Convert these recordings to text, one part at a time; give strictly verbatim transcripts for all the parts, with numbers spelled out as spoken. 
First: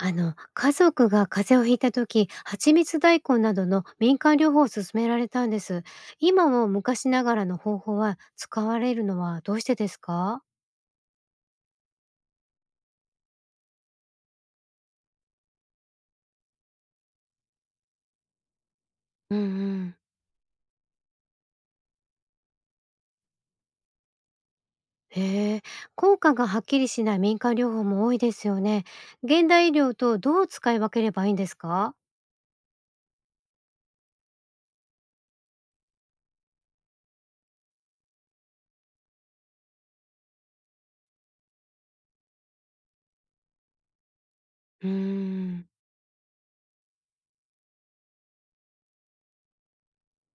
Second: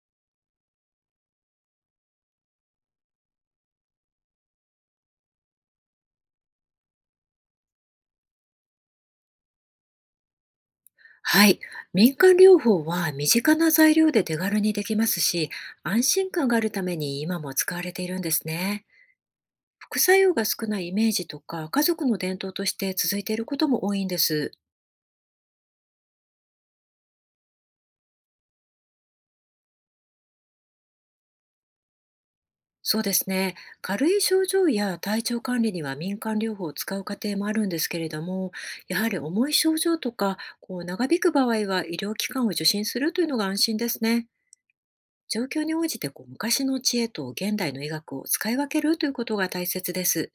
あの、家族が風邪をひいた時、蜂蜜大根などの民間療法を勧められたんです。今も昔ながらの方法は使われるのはどうしてですか？はい。民間療法は身近な材料で手軽にできますし、安心感があるために今も使われているんですね。うんうん。副作用が少ないイメージとか、家族の伝統として続いていることも多いんです。へえ、効果がはっきりしない民間療法も多いですよね。現代医療とどう使い分ければいいんですか？そうですね。軽い症状や体調管理には民間療法を使う家庭もあるんですけれども、やはり重い症状とか、こう長引く場合は医療機関を受診するというのが安心ですね。うー状況ん。に応じてこう昔の知恵と現代の医学を使い分けるということが大切です。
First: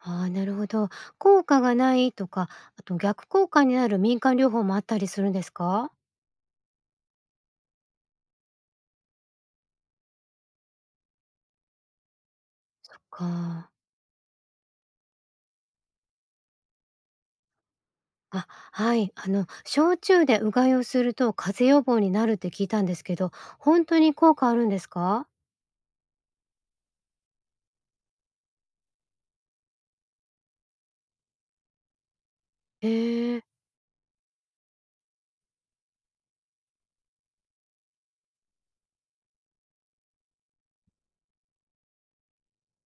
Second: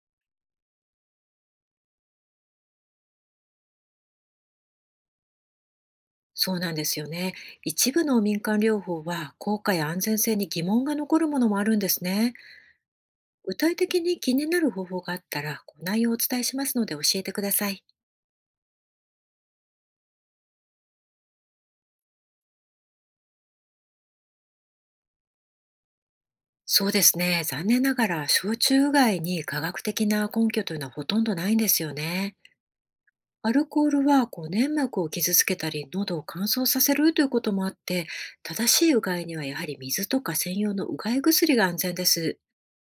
ああー、なるほど。効果がないとか、あと逆効果になる民間療法もあったりするんですか？そうなんですよね。一部の民間療法は効果や安全性に疑問が残るものもあるんですね。具か。体的に気になる方法があったら、こう内容をお伝えしますので教えてください。あ、はい。あの、焼酎でうがいをすると風邪予防になるって聞いたんですけど、本当に効果あるんですか？そうですね。残念ながら、焼酎以外に科学的な根拠というのはほとんどないんですよね。へえ。アルコールはこう粘膜を傷つけたり、喉を乾燥させるということもあって、正しいうがいにはやはり水とか専用のうがい薬が安全です。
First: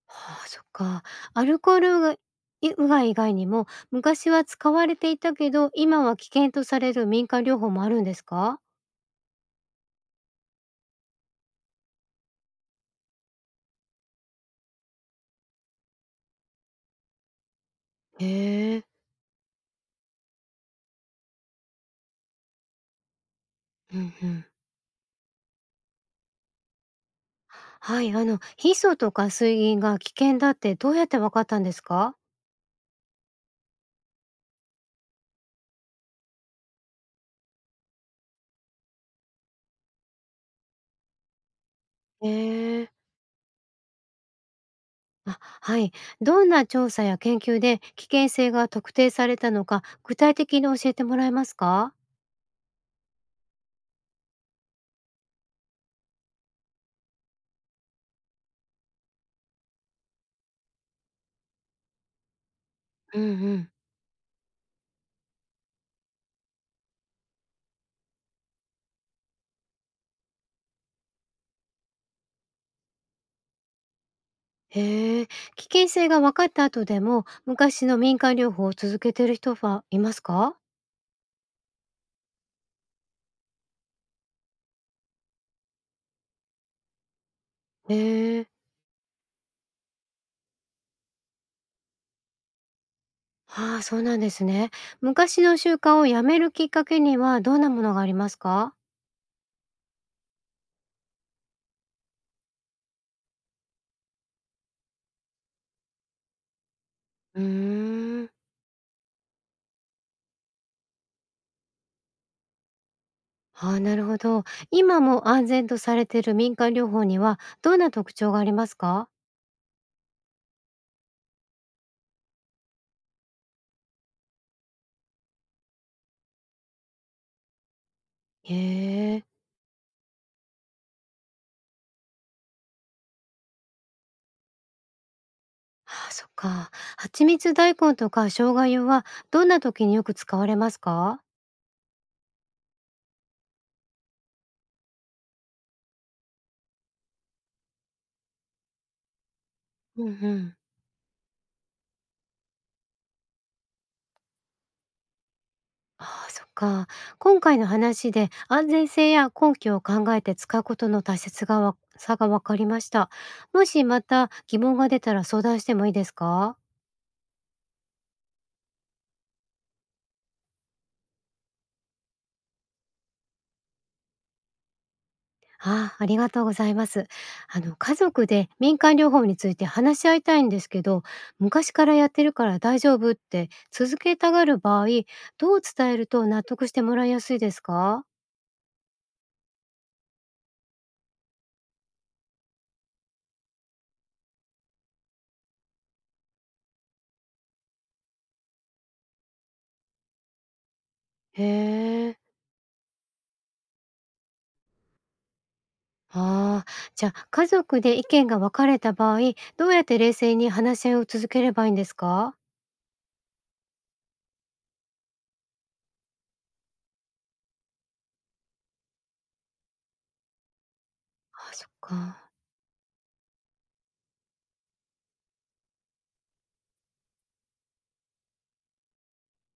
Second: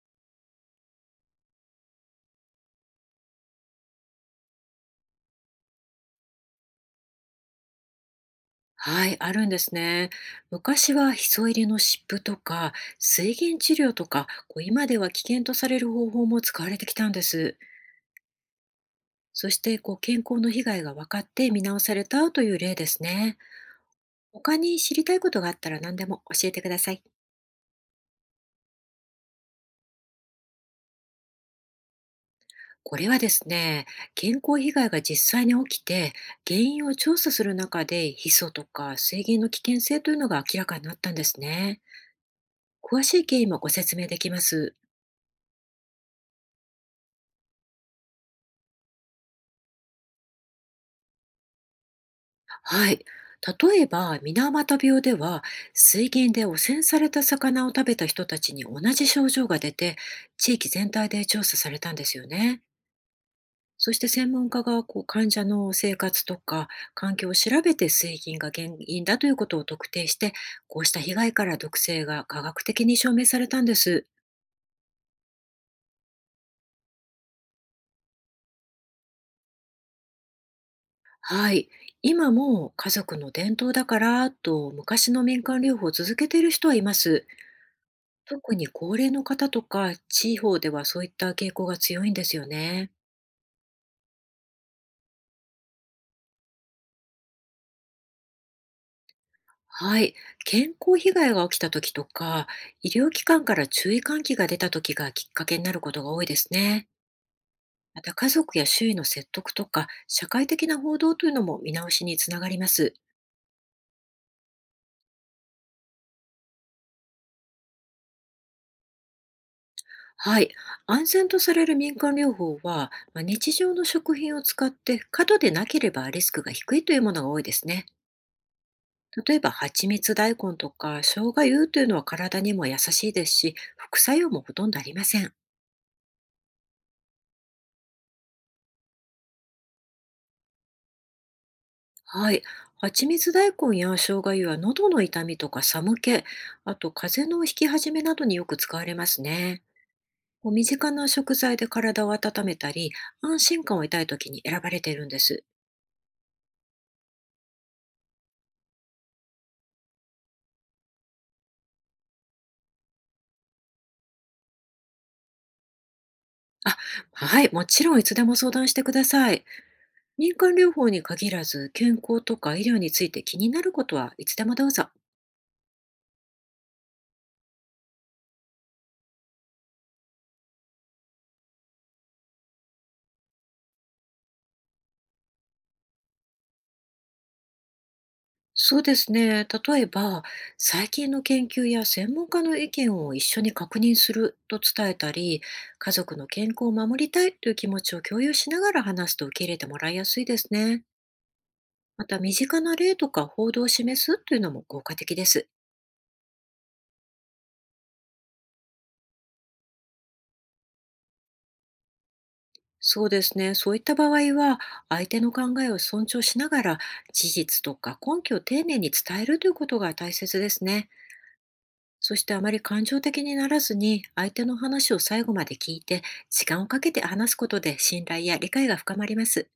はあ、そっか。アルコールうがいうがい以外にも、昔は使われていたけど、今は危険とされる民間療法もあるんですか？はい、あるんですね。昔はヒ素入りの湿布とか水銀治療とか、こう今では危険とされる方法も使われてきたんです。へえ。そしてこう健康の被害が分かって見直されたという例ですね。うんうん。他に知りたいことがあったら何でも教えてください。はい。あの、ヒ素とか水銀が危険だってどうやって分かったんですか？これはですね、健康被害が実際に起きて、原因を調査する中でヒ素とか水銀の危険性というのが明らかになったんですね。へえ。詳しい経緯もご説明できます。あ、はい。どんな調査や研究で危険性が特定されたのか、具体的に教えてもらえますか？はい。例えば、水俣病では、水銀で汚染された魚を食べた人たちに同じ症状が出て、地域全体で調査されたんですよね。うんうん。そして専門家がこう患者の生活とか環境を調べて、水銀が原因だということを特定して、こうした被害から毒性が科学的に証明されたんです。へえ、危険性が分かった後でも、昔の民間療法を続けている人はいますか？はい。今も家族の伝統だからと、昔の民間療法を続けている人はいます。へえ、特に高齢の方とか地方では、そういった傾向が強いんですよね。ああ、そうなんですね。昔の習慣をやめるきっかけには、どんなものがありますか？はい。健康被害が起きた時とか、医療機関から注意喚起が出た時がきっかけになることが多いですね。うーまた、ん。家族や周囲の説得とか、社会的な報道というのも見直しにつながります。ああ、なるほど。今も安全とされている民間療法には、どんな特徴がありますか？はい。安全とされる民間療法は、まあ日常の食品を使って過度でなければリスクが低いというものが多いですね。へえ。例えば蜂蜜大根とか生姜湯というのは体にも優しいですし、副作用もほとんどありません。ああ、そっか。蜂蜜大根とか生姜湯はどんな時によく使われますか？はい。蜂蜜大根や生姜湯は喉の痛みとか寒気、あと風邪の引き始めなどによく使われますね。うんうこうん。身近な食材で体を温めたり、安心感を得たい時に選ばれているんです。ああ、そっか。今回の話で安全性や根拠を考えて使うことの大切がわさが分かりました。もしまた疑問が出たら相談してもいいですか？あ、はい。もちろんいつでも相談してください。民間療法に限らず、健康とか医療について気になることはいつでもどうぞ。ああ、ありがとうございます。あの家族で民間療法について話し合いたいんですけど、昔からやってるから大丈夫って続けたがる場合、どう伝えると納得してもらいやすいですか？そうですね。例えば、最近の研究や専門家の意見を一緒に確認すると伝えたり、家族の健康を守りたいという気持ちを共有しながら話すと受け入れてもらいやすいですね。へまえ。た、身近な例とか報道を示すというのも効果的です。ああ、じゃあ家族で意見が分かれた場合、どうやって冷静に話し合いを続ければいいんですか？そうですね。そういった場合は、相手の考えを尊重しながら、事実とか根拠を丁寧に伝えるということが大切ですね。あ、そっそしか。てあまり感情的にならずに、相手の話を最後まで聞いて、時間をかけて話すことで信頼や理解が深まります。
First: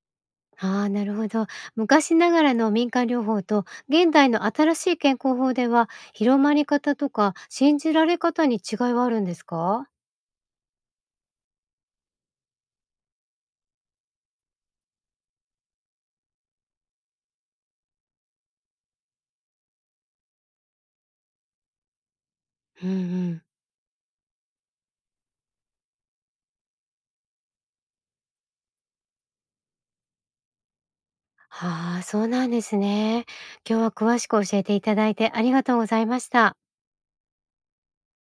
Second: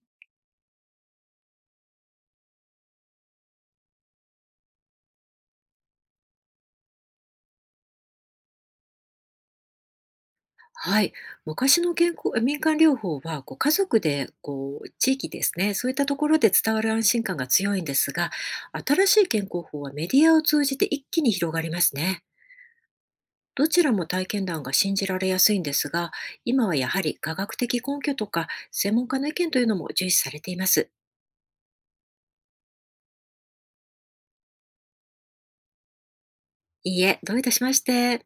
ああ、なるほど。昔ながらの民間療法と現代の新しい健康法では、広まり方とか信じられ方に違いはあるんですか？はい、昔の健康民間療法はこう家族でこう地域ですね、そういったところで伝わる安心感が強いんですが、新しい健康法はメディアを通じて一気に広がりますね。うんうん。どちらも体験談が信じられやすいんですが、今はやはり科学的根拠とか専門家の意見というのも重視されています。ああ、そうなんですね。今日は詳しく教えていただいてありがとうございました。いいえ、どういたしまして。